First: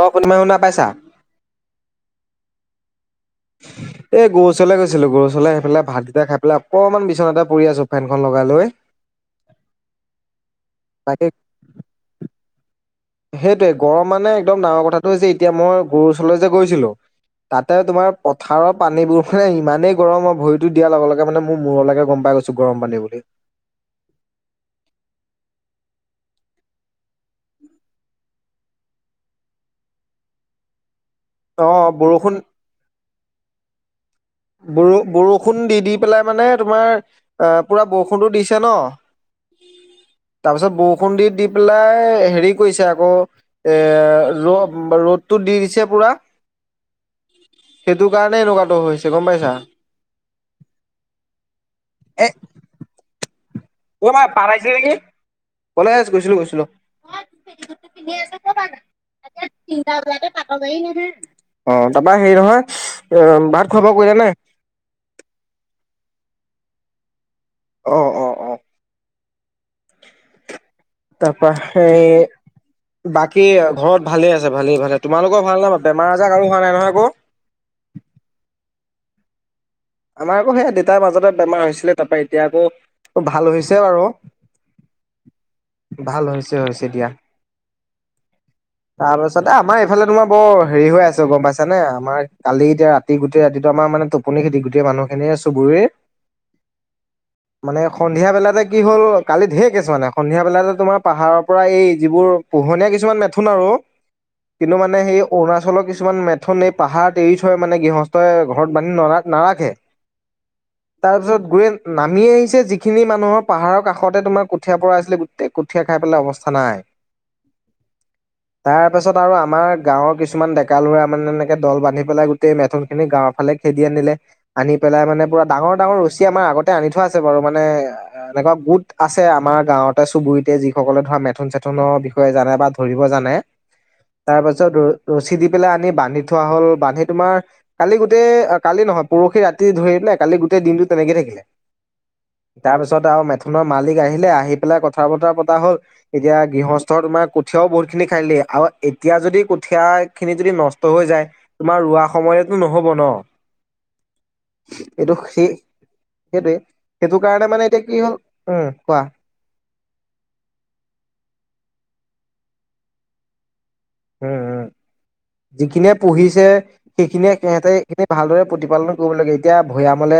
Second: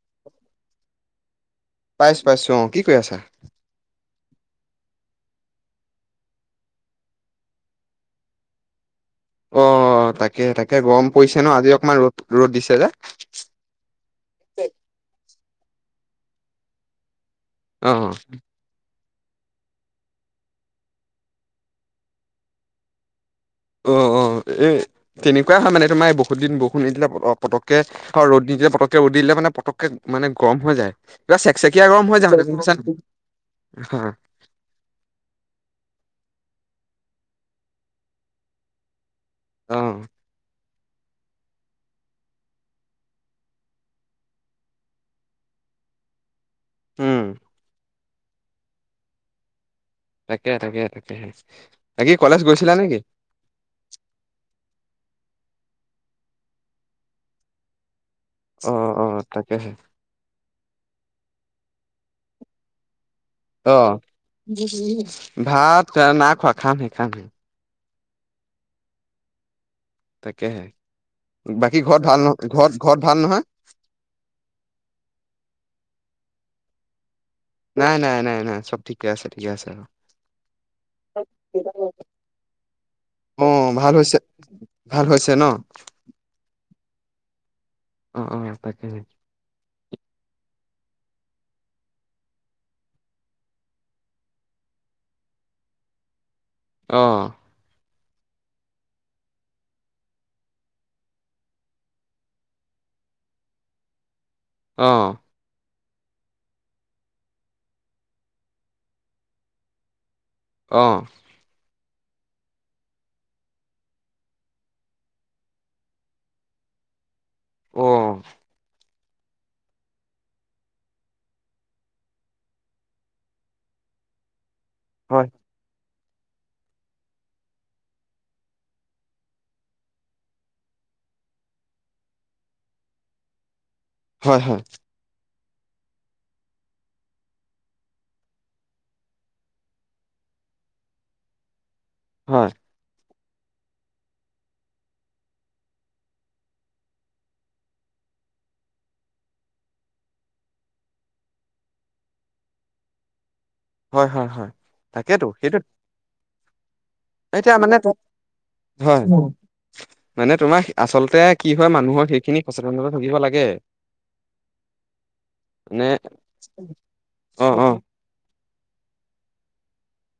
অ', কোনবাই শুনা পাইছা? পাইছো পাইছো অ কি কৰি আছা? [inaudible] এই গৰু ওচৰলৈ গৈছিলো, গৰুৰ ওচৰলে আহি পেলাই ভাতগিটা খাই পেলাই অকনমান বিচনাতে পৰি আছো ফেনখন লগাই লৈ। অ', তাকে তাকে গৰম পৰিছে ন আজি অকমান ৰ'দ ৰ'দ দিছে যে। সেইটোৱে গৰম মানে একদম ডাঙৰ কথাটো হৈছে, এতিয়া মই গৰু ওচৰলৈ যে গৈছিলো তাতে অ তোমাৰ পথাৰৰ পানীবোৰ মানে ইমানেই গৰম আৰু ভৰিটো দিয়াৰ লগে লগে মানে মোৰ মূৰলৈকে গম পাই গৈছো গৰম পানী বুলি অ' অ' এ তেনেকুৱাই হয় মানে তোমাৰ বহুত দিন বৰষুণ নিদিলে অ পতকে ৰ'দ নিদিলে পতককে ৰ'দ দিলে মানে পতককে মানে গৰম হৈ যায় কিবা অ চেকচেকিয়া গৰম হৈ যায় বৰষুণ গম পাইছান নাই বৰষুণ দি দি পেলাই মানে তোমাৰ পুৰা বৰষুণটো দিছে ন আহ তাৰপিছত বৰষু দি দি পেলাই হেৰি কৰিছে আকৌ এ ৰদটো দি দিছে পুৰা। উম। সেইটো কাৰণে এনেকুৱাটো হৈছে গম পাইছা তাকে তাকে তাকেহে বাকী এ কলেজ গৈছিলা নেকি অ' মাই পাৰাইছিল নেকি কলেজ গৈছিলো গৈছিলো [unintelligible] অ অ এতিয়া তাকেহে তিনটা বজাতে পাতৰ গাড়ী নাহে। অ, তাৰপৰা হেৰি নহয়? অ ভাত খোৱা অ, বোৱা কৰিলা নে? [unintelligible] ভাত নাই খোৱা। খাম হে, খাম হে। অ' অ' অ' তাকেহে। তাৰপৰা বাকী ঘৰত ভাল ন সেই- ঘৰত ঘৰত ভাল নহয় বাকী ঘৰত ভালেই আছে ভালেই ভালেই। তোমালোকৰ ভাল নহ বেমাৰ আজাৰ আৰু হোৱা নাই নহয় আকৌ? নাই, নাই, নাই, নাই চব ঠিকে আছে, ঠিকে আছে। আমাৰ আকৌ সেইয়া দেতাৰ মাজতে বেমাৰ হৈছিলে তাৰপৰা এতিয়া আকৌ ভাল হৈছে বাৰু। ভাল হৈছে ন ভাল হৈছে হৈছে দিয়া অ' অ' তাকেহে ইফালে তোমাৰ বৰ হেৰি হৈ আছে গম পাইছা নে? আমাৰ কালি এতিয়া ৰাতি, গোটেই ৰাতিটো আমাৰ মানে টোপনি খেতি- সেই মানুহখিনিয়ে চুবুৰীৰ অহ। সন্ধিয়াবেলাতে কি হ'ল। কালি ঢেৰ কেছ মানে, সন্ধিয়া বেলা তোমাৰ পাহাৰৰ পৰা এই যিবোৰ পোহনীয়া কিছুমান মেথুন আৰু, কিন্তু অ মানে সেই অৰুণাচলৰ কি- কিছুমান মেথন এই পাহাৰত এৰিথই মানে গৃহস্থই ঘৰত বান্ধি ন' নাৰাখে। অ তাৰপিছত গ নামি আহিছে যিখিনি মানুহৰ পাহাৰৰ কাষতে তোমাৰ কঠীয়া পৰা আছিলে গোটেই কঠীয়া খাই পেলাই অৱস্থা নাই [inaudible] অ', তাৰ পাছত আৰু আমাৰ গাঁৱৰ কিছুমান ডেকা লোৰা মানে এনেকে দল বান্ধি পেলাই গোটেই মেথন খিনি গাঁৱৰ ফালে খে- দি আনিলে, আনি পেলাই মানে হয় পুৰা ডাঙৰ ডাঙৰ ৰ- আমাৰ আগতে আনি থোৱা আছে বাৰু মানে এনেকুৱা গোট আছে আমাৰ গাওঁতে চুবুৰীতে যিসকলে ধৰা- মেথুন-চেথুনৰ বিষয়ে জানে বা ধৰিব জানে, হয় হয় তাৰপাছত ৰছী দি- পেলাই আনি বান্ধি থোৱা হ'ল বান্ধি তোমাৰ কালি গোটেই কালি নহয় পৰখি ৰাতি ধৰি দিলে। কালি গোটেই দিনটো তেনেকে থাকিলে। হয় তাৰপিছত আৰু থুনৰ মালিক আহিলে। আহি পেলাই কথা বতৰা পতা হ'ল এতিয়া গৃহস্থৰ তোমাৰ কঠিয়াও বহুত খিনি খাইদিলে আৰু এতিয়া যদি কঠিয়া খিনি যদি নষ্ট হৈ যায় তোমাৰ ৰোৱা সময়েতো নহ'ব ন'? হয়, হয়, হয়। এইটো তাকেতো সেই সেইটো সেইটোৱে সেইটো কাৰণে মানে এতিয়া কি হ'ল উম কোৱা হয় মানে তোমাৰ আচলতে কি হয় মানুহৰ খিনি সচেতনতা থাকিব লাগে। উম, উম। মানে যিখিনিয়ে পঢ়িছে সেইখিনিয়ে অ অ সিহঁতে এইখিনি ভালদৰে প্ৰতিপালন কৰিব লাগে এতিয়া ভৈয়ামলে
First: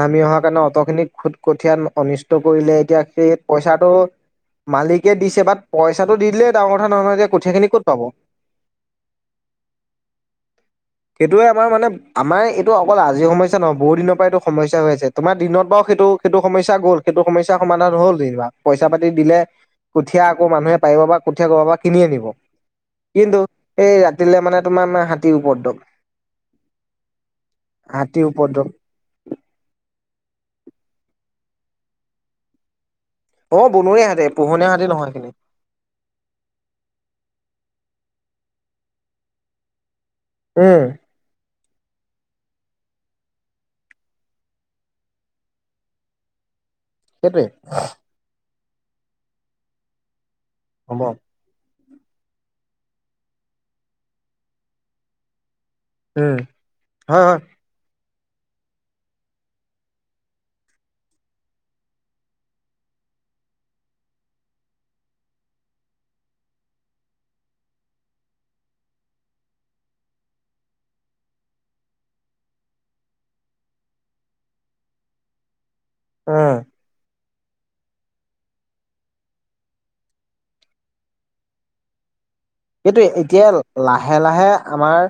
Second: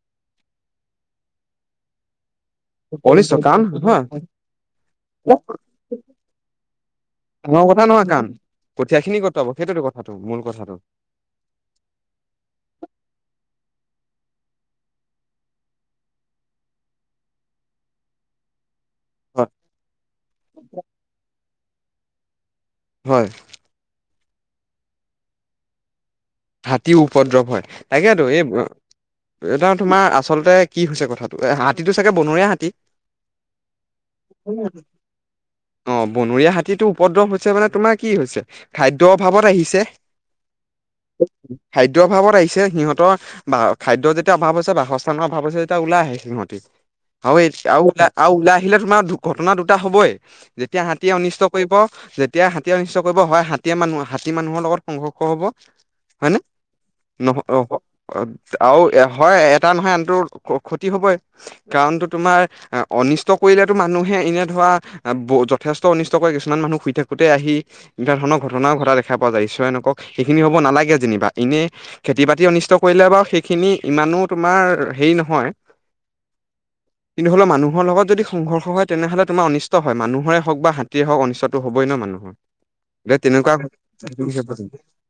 নামি অহাৰ কাৰণে অট খিনি খুট কঠীয়া অনিষ্ট কৰিলে এতিয়া সেই কৰিছো কাৰণ পইচাটো নহয় মালিকে দিছে বাট পইচাটো দি দিলে ডাঙৰ কথা নহয় ডাঙৰ কঠীয়াখিনি কথা ক'ত পাব নহয় কাণ, কঠীয়া খিনি কত পাব সেইটোতো কথাটো মূল কথাটো। সেইটয়ে আমাৰ মানে আমাৰ এইটো অকল আজিৰ সমস্যা নহয় বহু দিনৰ পৰাই এইটো সমস্যা হৈ আছে তোমাৰ দিনত বাৰু সেইটো সেইটো সমস্যা গ'ল সেইটো সমস্যা সমাধান হ'ল যেনিবা। পইচা পাতি দিলে হয় কঠীয়া আকৌ মানুহে পাৰিব বা কঠীয়া কব পৰা কিনি আনিব। হয় কিন্তু, সেই ৰাতিলৈ মানে তোমাৰ হাতীৰ ওপত দপ হাতী উপদ্ৰৱ হয় হাতীৰ তাকেতো, উপদ্ৰৱ এই এটা তোমাৰ আচল আচলতে কি হৈছে কথাটো এ হাতীটো চাগে বনৰীয়া হাতী। অ বনৰীয়া হাতী পোহনীয়া হাতী নহয় হেখিনি। অ বনৰীয়া হাতীটো উপদ্ৰৱ হৈছে মানে তোমাৰ কি হৈছে খাদ্যৰ অভাৱত আহিছে। উম। খাদ্যৰ অভাৱত আহিছে সিহঁতৰ বা খাদ্যৰ যেতিয়া অভাৱ আছে বাসস্থানৰ অভাৱ আছে যেতিয়া ওলাই আহে সিহঁতি। সেইটোৱে এই আৰু ওলাই আৰু ওলাই আহিলে তোমাৰ ঘটনা দুটা হবই যেতিয়া হ'ব হাতীয়ে অনিষ্ট কৰিব। যেতিয়া হাতীয়ে অনিষ্ট কৰিব হয় হাতীয়ে মানুহ হাতী মানুহৰ লগত সংঘৰ্ষ হব। উম হয়নে, হয় হয় নহ অ আৰু হয় এটা নহয় আনটো ক্ষতি হবই কাৰণটো তোমাৰ আ অনিষ্ট কৰিলেটো মানুহে এনে ধৰা যথেষ্ট অনিষ্ট কৰে কিছুমান মানুহ শুই থাকোতে আহি। এনেধ ধৰণৰ ঘটনা ঘটা দেখ পোৱা যায় ঈশ্বৰে নকৰক সেইখিনি হব নালাগ গে যেনিবা, এনেই খেতি বাতি অনিষ্ট কৰিলে বাৰু সেইখিনি ইমানো তোমাৰ হেৰি নহয়। আহ। কিন্তু হলে মানুহৰ লগত যদি সংঘৰ্ষ হয় তেনেহ'লে তোমাৰ অনিষ্ট হয় মানুহৰে হওক বা হাতীয়ে হওক অনিষ্টটো হবই নয় মানুহৰ। সেইটো এতিয়া লাহে লাহে আমাৰ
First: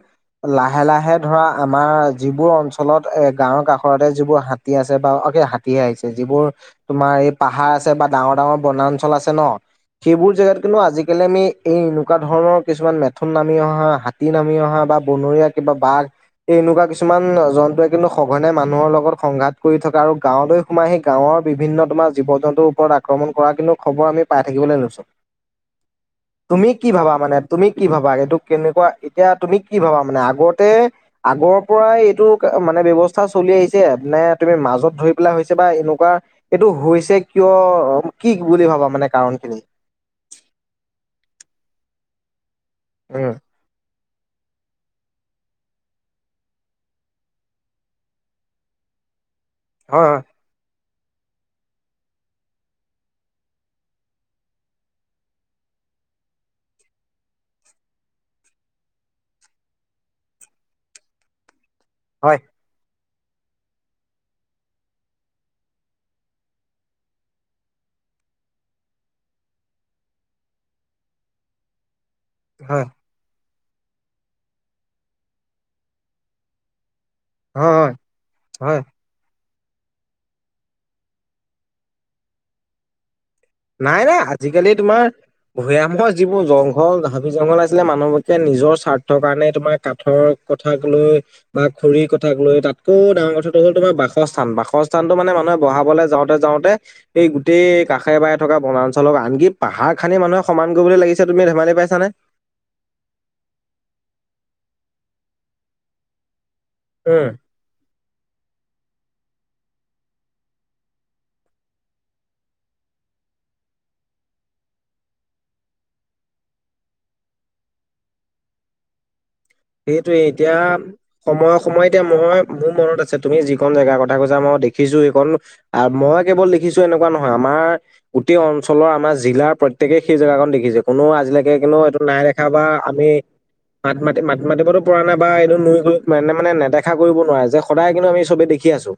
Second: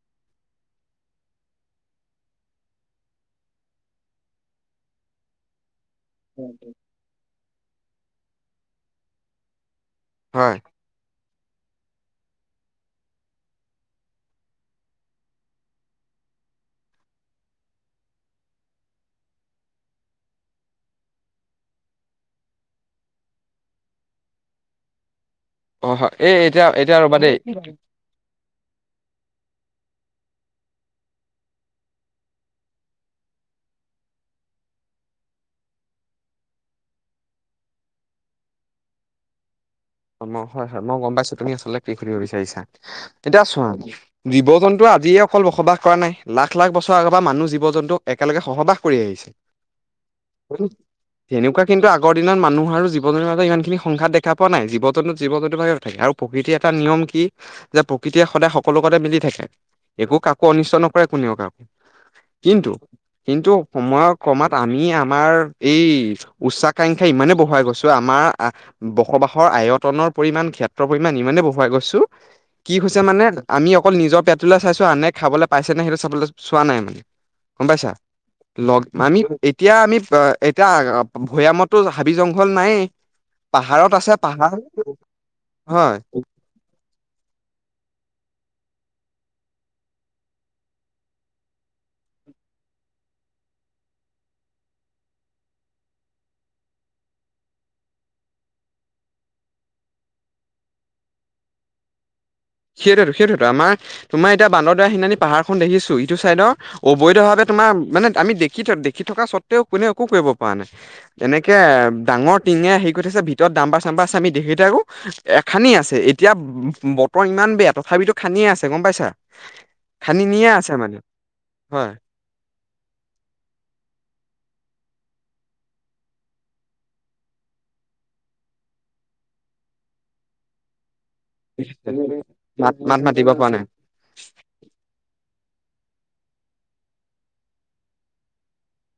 লাহে লাহে লাহে ধৰা আমাৰ যিবোৰ অঞ্চলত গাঁৱৰ কাষৰতে যিবোৰ হাতী আছে বাৰু গিয়ে আহিছে যিবোৰ তোমাৰ এই পাহাৰ আছে বা ডাঙৰ ডাঙৰ বনাঞ্চল আছে ন। সেইবোৰ হয় জেগাত কিন্তু আজিকালি আমি এই এনেকুৱা ধৰণৰ কিছুমান মেথোন নামি অহা হাতী নামি অহা বা বনৰীয়া কিবা বাঘ। এই এনেকুৱা কিছুমান জন্তুৱে কিন্তু সঘনে মানুহৰ লগত সংঘাত কৰি থকা আৰু গাঁৱলৈ সোমাই সি গাঁৱ ৰ বিভিন্ন তোমাৰ জীৱ জন্তুৰ ওপৰত আক্ৰমণ কৰা কিন্তু খবৰ আমি পাই থাকিবলৈ লৈছো। অ হয় এ এতিয়া তুমি এ কি ভাবা মানে তুমি কি ভাবা এইটো কেনেকুৱা এতিয়া তুমি কি ভাবা মানে আগতে আগৰ পৰাই এইটো মানে ব্যৱস্থা চ চলি আহিছে নে তুমি মাজত ধৰি পেলাই হৈছে বা এনেকুৱা এইটো হৈছে কিয় কি বুলি ভাবা মানে কাৰণখিনি। হয় হয় মই গম পাইছো তুমি আচলতে কি সুধিব বিচাৰিছা, উম এতিয়া ছোৱা জীৱ জন্তু আজিয়ে অকল বসবাস কৰা নাই লাখ লাখ বছৰ আগৰ পৰা মানুহ জীৱ জন্তু একেলগে সহবাস কৰি আহিছে। হয় [inaudible] তেনেকুৱা কিন্তু আগৰ দিনত মানুহ আৰু জীৱনৰ বাবে ইমান খিনি সংঘাত দেখা পোৱা নাই যি জীৱ জন্তু জীৱ জন্তু ভাবে থাকে আৰু প্ৰকৃতিৰ এটা নিয়ম কি যে প্ৰকৃতিয়ে সদায় সকলো লগতে মিলি থাকে। একো কাকো অনিষ্ট নকৰে কোনেও কাকো, হয় কিন্তু কিন্তু সময়ৰ কমাত আমি আমাৰ এই উচ্চাকাংক্ষা ইমানে বহুৱাই গৈছো আমা আ আ বসবাসৰ আয়ত- কটনৰ পৰিমমানণ ক্ষেত্ৰৰ পৰিমণ ইমানে বহুৱাই গৈছো কি হয় হৈছে মানে আমি অকল নিজৰ পেটটোলৈ চাইছো আনে খাবলৈ পাইছেনে সেইটো চাবলৈ চোৱা নাই মানে। হয় গম হয় পাইছা, হয় হয় লগ আমি এতিয়া আমি এতিয়া ভৈয়ামতো হাবি জংঘল নাইয়ে। পাহাৰত নাই আছে নাই পাহাৰ। আজিকালি তোমাৰ হয় ভৈয়ামৰ যিবোৰ জংঘল দে জংঘল আছিলে মানুহবকে নিজৰ স্বাৰ্থৰ কাৰণে তোমাৰ কাঠৰ কথাক লৈ বা খৰি কথা তাক লৈ তাতকৈও ডাঙৰ কথাটো হল তোমাৰ বাসস্থান বাসস্থানতটো মানে মানুহে বহাবলৈ যাওঁতে যাওঁতে এ ই গোটেই কাষে বা হে থকা বনাঞ্চলক আনকি পাহাৰ খানি মানুহে সমান কৰিবলৈ লাগিছে তুমি ধেমালি পাইছানে। সেইটোতো সেইটোটো আমাৰ তোমাৰতিয়া বান্দাৰ দুৱা সিনানি পাহাৰখন দেখিছো ইটো চাইডৰ উম। অবৈধভাৱে তোমাৰ মানে আমি দেখি থ দেখি থকা সতে কোনে একো কৰিব পৰা নাই, এনেকে ডাঙৰ তিঙে হে কৰিঠৈছে ভিতৰত দাম্বাৰ চাম্বাৰ চামি দে সেই আকৌ এ খানি আছে এতিয়া বতৰ ইমান বেয়া তথাপিতো খনিয়ে আছে গম পাইছা। সেইটোৱে খান্দি নিয়ে এতিয়া আছে মানে সময়ে সময়ে হয় এতিয়া মই মোৰ মনত আছে তুমি যিখন জেগাৰ কথা কৈছা মই দেখ দেখিছো সেইখনণ, মই কেৱল দেখিছো এনেকুৱা নহয় আমাৰ গোটেই অঞ্চলৰ আমাৰ জিলাৰ প্ৰ প্ৰত্যেকেই সেই জেগাখনন দেখিছে কোনো আজিলৈকে কিন্তু এইটো নাই দেখা বা মাত মাত আমি মাতিব পৰা নাই মাত মাতি পাতি পো পৰা নাই বা এই নুই মানে মানে নেদখা কৰিব নোৱাৰে যে সদায় কিন্তু আমি চবে দেখি আছো।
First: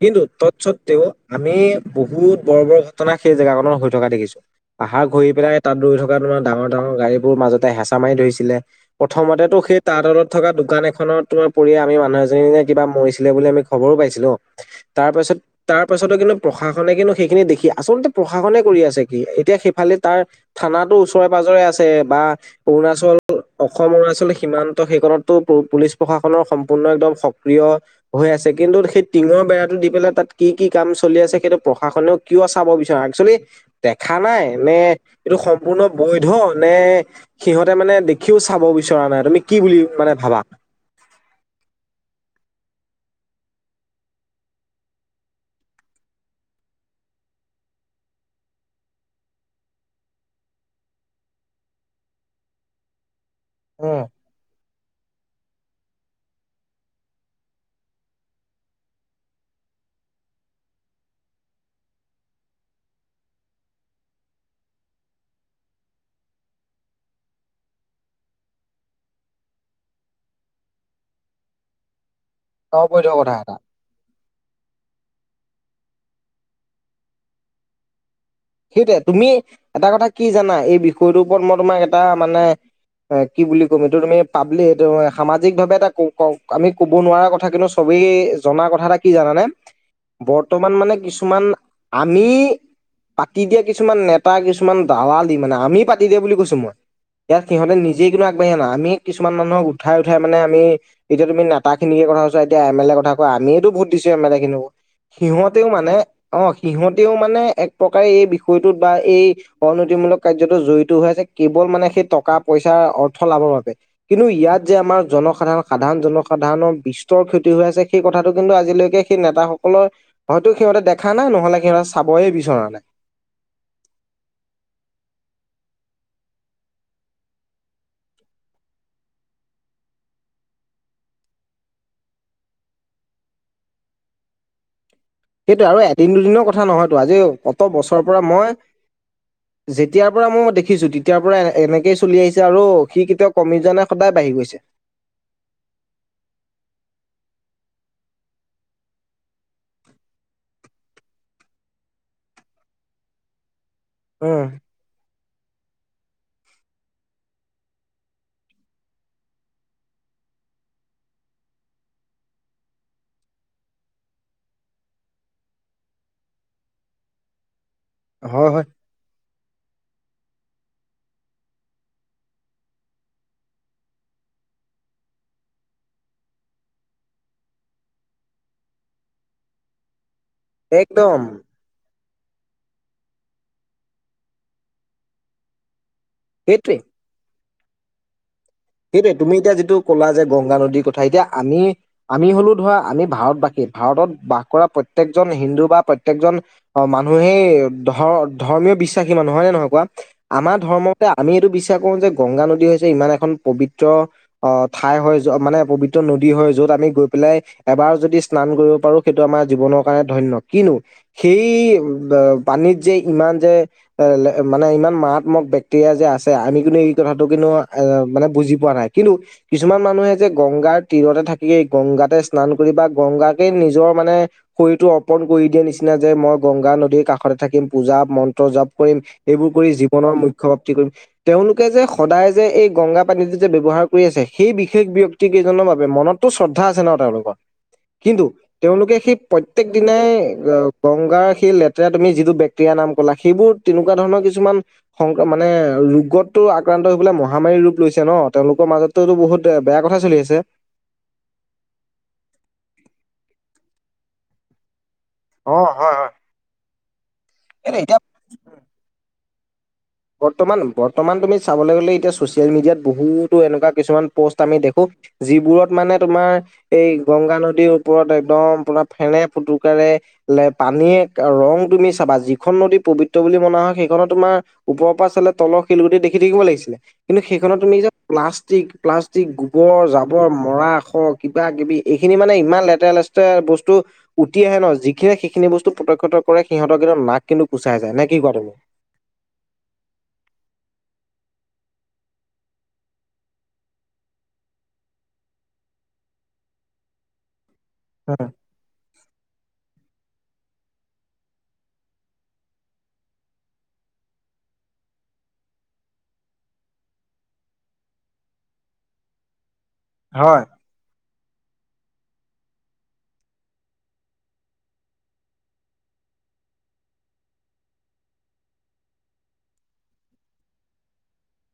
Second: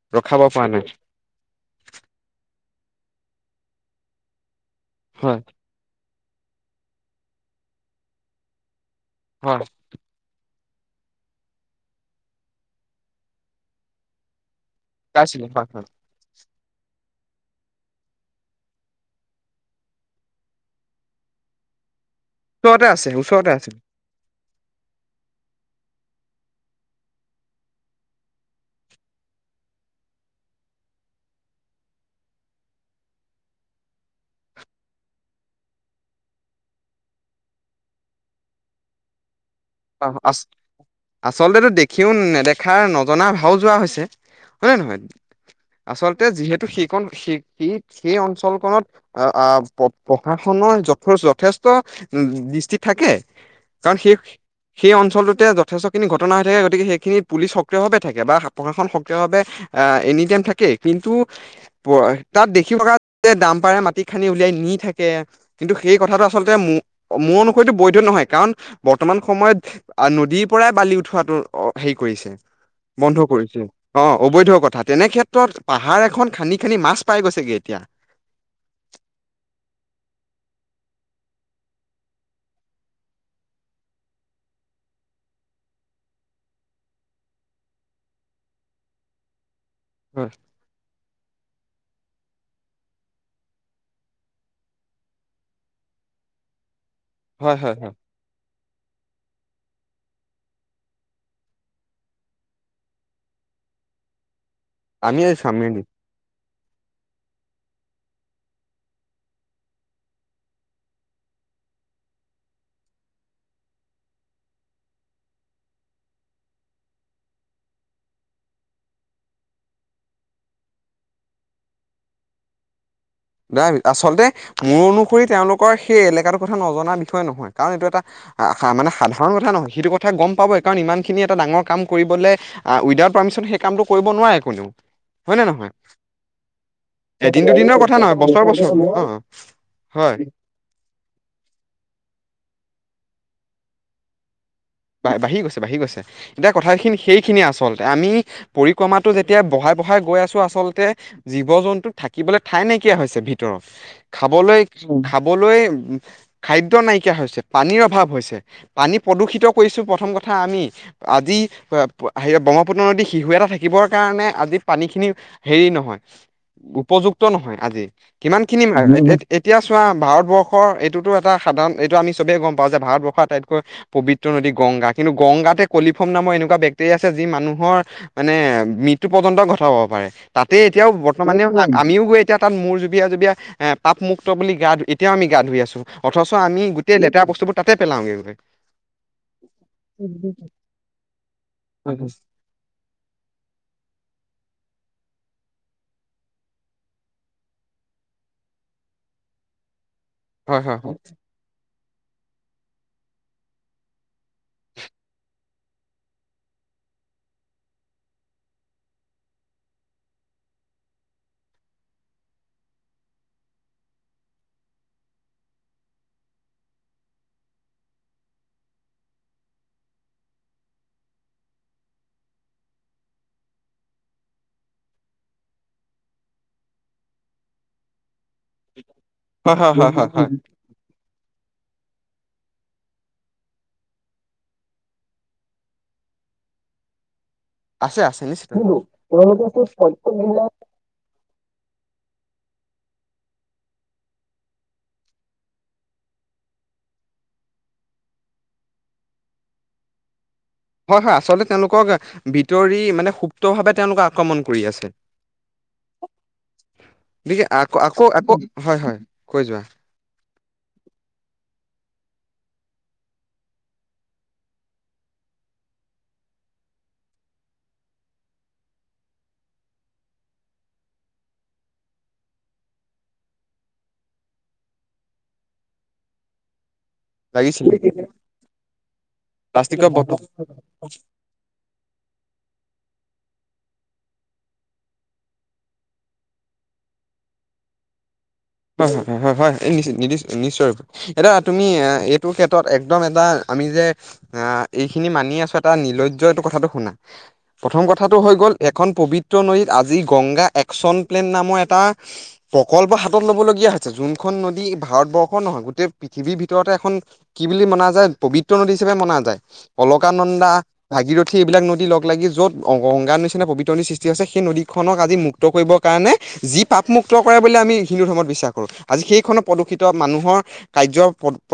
কিন্তু ৰখাব পৰা নাই তৎস্বত্বেও আমি বহুত বৰ বৰ ঘটনা সেই জেগাকনত হৈ থকা দেখিছো পাহাৰ ঘূৰি হয় পেলাই তাত ৰৈ থকা তোমাৰ ডাঙৰ ডাঙৰ গাড়ীবোৰ মাজতে হেঁচা মাৰি ধৰিছিলে, প্ৰথমতে হয় সেই তাঁত তলত থকা দোকান এখনত তোমাৰ পৰি আমি মানুহ এজনীনে কিবা মৰিছিলে বুলি আমি খবৰো পাইছিলো। তাৰ পাছত পাইছিলো হয় তাৰ হয় পাছতো কিন্তু প্ৰশাসনে কিন্তু সেইখিনি দেখি আচলতে প্ৰশাসনে কৰি আছে কি এতিয়া সেইফালে তাৰ থানাো ওচৰে প আছে বা ওচৰতে আছে অৰুণাচল ওচৰতে আছে অসম অৰুণাচল সীমান্ত সেইখনতো পুলিচ প্ৰশাসনৰ সম্পূৰ্ণ একদম সক্ৰিয় হৈ আছে কিন্তু সেই টিঙৰ বেৰাটো দি পেলাই তাত কি কি কাম চলি আছে সেইটো প্ৰশাসনেও কিয় চাব বিচৰা একচোৱেলি দেখা নাই নে এইটো সম্পূৰ্ণ বৈধ নে সিহতে মানে দেখিও চাব বিচৰা নাই তুমি কি বুলি অ' মানে ভাবা? আচ-আচলতেটো দেখিও নেদেখ কথা নজনা ভাও যোৰা হৈছে হয়নে নহয় আচলতে যিহেতু সেইখন সেই সেই সেই অঞ্চলখনত প্ৰশাসন যথেষ্ট উ দৃষ্টিত থাকে কাৰণ উম সেই সেই অঞ্চলটোতে যথেষ্টখিনি ঘটনা হৈ থাকে গতিকে সেইখিনিত পুলিচ সক্ৰিয় ভাৱে থাকে বা প্ৰশাসন সক্ৰিয়ভাৱে আহ এনি টাইম থাকে কিন্তু তাত দেখিবা দাম পাৰে মাটি খানি উলিয়াই নি থাকে। কিন্তু সেই কথাটো আচলতে মো-মোৰ অনুসৰিতো বৈধ নহয় কাৰণ বৰ্তমান সময়ত নদীৰ পৰাই বালি উঠোৱাাতটো অ' হেৰি কৰিছে। অবৈধ বন্ধ কথা এটা। কৰিছে অ', অবৈধ কথা তেনে ক্ষেত্ৰত পাহাৰ এখন খান্দি খান্দি মাছ পাই গৈছেগে এতিয়া। সেইটোৱে তুমি এটা কথা কি জানা এই বিষয়টোৰ ওপৰত মই তোমাক এটা মানে কি বুলি ক'ম এইটো তুমি পাব্লিক সামাজিক ভাৱে এটা আমি কব নোৱাৰা কথা কিন্তু চ ত জনা কথা এটা কি জানানে? বৰ্তমান মানে কিছুমান আমি পাতি দিয়া কিছুমান নেতা কিছুমান দালাল দি মানে আমি পাতি দিয়ে বুলি কৈছো মই। ইয়াত হয় সিহঁতে হয় হয় নিজেই কিন্তু আগবঢ়া ন আমি কিুমান মানুহক উঠাই উঠাই মানে আমি এতিয়া তুমি নেতখিকে কথাোৱাছা এতিয়া এ ক আমিয়েতো ভোট দিছোঁ এম এল এখিনিকো আমি সিহঁতেও চামেই দিম। মানে অ', সিহতেও মানে এক প্ৰকাৰে এই বিষয়টোত বা এই অনীতিমূলক কাৰ্যতো জড়িত হৈ আছে কেৱল মানে সেই টকা পইচাৰ অৰ্থ লাভৰ বাবে, কিন্তু ইয়াত যে আমাৰ জনসাধাৰণ সাধাৰণ জনসাধাৰণৰ বিস্তৰ ক্ষতি হৈ আছে। সেই কথাটো কিন্তু আজিলৈকে সেই নেতাসকলৰ হয়তো সিহঁতে দেখা নাই নহলে সিহঁতে চাবয়ে বিচৰা নাই দা আচলতে মোৰ অনুসৰি তেওঁলোকৰ সেই এলেকাটোৰ কথা নজননা বিষয়ে নহয়, কাৰণ এইটো এটা মানে সাধাৰণ কথা নহয় সেইটো কথা গম পাব কাৰণ ইমান খিনি এটা ডাঙৰ কাম কৰিব উইডাউট পাৰমিছন পিছত সেই কামটো কৰিব নোৱাৰে কোনেও হয় নে সেইটো নহয়? আৰু এদিন দুদিনৰ কথা নহয়তটো আজি এদিন অ'ত দুদিনৰ কথা বছৰ নহয় পৰা মই বছৰ অ যেতিয়াৰ হয় পৰা মই দেখিছো তেতিয়াৰ পৰা এনেকে চলি আহিছে। আৰু সি কেতিয়াও কমি যোৱা নাই সদায় বাঢ়ি গৈছে বা-বাঢ়ি গৈছে বাঢ়ি গৈছে, এতিয়া কথাখিনি সেইখিনিয়ে আচলতে আমি পৰিক্ৰমাটো যেতিয়া বহাই আগবঢ়াই গৈ আছো আচলতে জীৱ জন্তুক থাকিবলৈ ঠাই নাইকিয়া হৈছে ভিতৰত। উম, খাবলৈ কি খাবলৈ খাদ্য নাইকিয়া হৈছে পানীৰ অভাৱ হৈছে পানী প্ৰদূষিত কৈছোঁ প্ৰথম কথা আমি আজি ব্ৰহ্মপুত্ৰ নদীত শিহো এটা থাকিবৰ কাৰণে আজি পানী খিনি হেৰি নহয় উপযুক্ত নহয় আজি কিমান হয় খিনি। হয়। এতিয়া চোৱা ভাৰতবৰ্ষৰ এইটোতো এটা সাধাৰণ এইটো আমি চবেই গম পাওঁ যে ভাৰতবৰ্ষৰ আটাইতকৈ পবিত্ৰ নদী গংগা কিন্তু গংগাতে কলিফম নামৰ এনেকুৱা বেটেৰিয়া আছে যি মানুহৰ মানে মৃত্যু একঘন্ট ঘটাব পাৰে, তাতে এতিয়াও একদম বৰ্তমানেও আমিও গৈ। এতিয়া তাত মোৰ জুবিযাই-জুবিযাই এতিয়াও পাপমুক্ত বুলি গা ধুই এতিয়াও আমি গা ধুই আছো। অথচ আমি সেইটোৱে। গোটেই লেতেৰা বস্তবোৰ তাতে পেলাওঁ গৈ। সেইটোৱে তুমি এতিয়া যিটো কলা যে গংগা নদীৰ কথা এতিয়া আমি-আমি হলো ধৰা আমি ভাৰতবাসী। ভাৰতত বাস কৰা প্ৰত প্ৰত্যকজন হিন্দু বা প্ৰত্যেকজন অ, মানুহেই ধ-ধৰ্মীয় বিশ্বাসী মানুহ হয় নে নহয় কোৱা। আমাৰ হয় হয় হয় ধৰ্মতে হয় আমি এইটো বিশ্বাস কৰো যে, গংগা নদী হৈছে, ইমান এখন পবিত্ৰ অ' ঠাই হয় মানে পবিত্ৰ নদী হয় য'ত আমি গৈ পেলাই এবাৰ যদি স্নান সেইটো আমাৰ জনৰ কাৰ ধন্য সেই পানীত যে মানে ইমান মাৰাত্মক বেক্টেৰিয়া যে আছে, আমি কিন্তু এই কথাটো কিন্তু এ মানে বুজি পোৱা নাই কিন্তু কিছুমান মানুহে যে গংগাৰ তীৰতে থাকিয়েই গংগাতে স্নান কৰি বা গংগা। কে নিজৰ মানে, শৰীৰতটো অৰ্পন কৰি দিয়ে নিচিনা যে মই গংগা নদীৰ কাষতে থাকিম। পূজা মন্ত জাপ কৰিম এইবোৰ কৰি হয় হয় হয় জীৱনৰ হয় মুখ্য প্ৰাপ্তি কৰিম তেওঁলোকে যে সদায় যে এই গংগা। পানীটো যে ব্যৱহাৰ কৰি আছে সেই বিশেষ ব্যয়ক্তি কেইজনৰ বাবে মনতো শ্ৰদ্ধা আছে ন তেওঁলোকৰ। আছে আছে কিন্তু, নিশ্চিত তেওঁলোকে সেই প্ৰত্যয়েক দিনাই, গংগাৰ সেই লেতে। তে তুমি যিটো বেকটেৰিয়া নাম কলা সেইবোৰ তেনেকুৱা ধৰণৰ কিছুমান সং মানে ৰোগতটো আ সেইফে মহামাৰীৰ ৰূপ লৈছে ন তেওঁলোকৰ মাজতোতো বহুত বেয়া কথা চলি আছে। হয়-হয় আচলতে তেওঁলোকক ভিতৰি মানে সুপ্তভাৱে তেওঁলোকক আক্ৰমণ কৰি আছে। অ' হয়-হয়। গকে আকৌ আকৌ আকৌ হয়-হয় কৈ যোৱা? বৰ্তমান-বৰ্তমান তুমি চাবলৈ গলে এতিয়া ছচিয়েল মিডিয়াত বহুতো এনেকুৱা কিছুমান প'ষ্ট আমি দেখোঁ। যিবোৰত মানে তোমাৰ এই গংগা নদীৰ ওপৰত একদম তোমাৰ ফেনে ফুটকাৰাৰে। পানীয়ে ৰং তুমি চাবা যিখন নদী পবিত্ৰ বুলি মনা হয় সেইখনত তোমাৰ, ওপৰৰ পৰা চালে তল শিলগুটি দেখি থাকিব লাগিছিল। কিন্তু সেইখনত লাগিছিলে তুমি যে প্লাষ্টিক-প্লাষ্টিক গোবৰ প্লাষ্টিকৰ বটল জাবৰ মৰাশ কিবা-কিবি এই খি খিনি মানে ইমান লেতেৰা-লেতেৰা বস্তু টো উতি আহে ন যিখিনিয় সেইখিনি বস্তু প্ৰতক্ষত কৰে সিহতৰু নাক কিন্তু গোচাই যায় ন হয়-হয়-হয়-হয়-হয়-হয়। নি নিশ্চয় এতিয়া তুমি এইটোৰ ক্ষেত্ৰত একদম এটা আমি যে এইখিনি মানি আছো এটা নিলজ্জ এইটো কথাটো শুনা। প্ৰথম কথাটো উম হৈ গ'ল এখন পবিত্ৰ নদীত আজি গংগা একচন প্লেন নামৰ এটা, প্ৰকল্প ল'বলগীয়া হৈছে যোনখন নদী ভাৰতবৰ্ষৰ নহয় গোটেই পৃথিৱীৰ ভিতৰতে এখন কি বুলি মনা যায়। পবিত্ৰ নদী হিচাপে মনা যায় হয় অলকানন্দা ভাগীৰথী, সেইবিলাক নদী লগ লাগি য'ত গংগাৰ নিচিনা পৱিতৰণিৰ সৃষ্টি হৈছে সেই নদীখনক আজি মুক্ত কৰিবৰ কাৰণে যি পাপ মুুক্ত কৰে বুলি আমি, হিন্দু ধৰ্মত বিশ্বাস কৰোঁ আজি সেইখনত প্ৰদূষিত মানুহৰ কাৰ্যৰ প পৰা।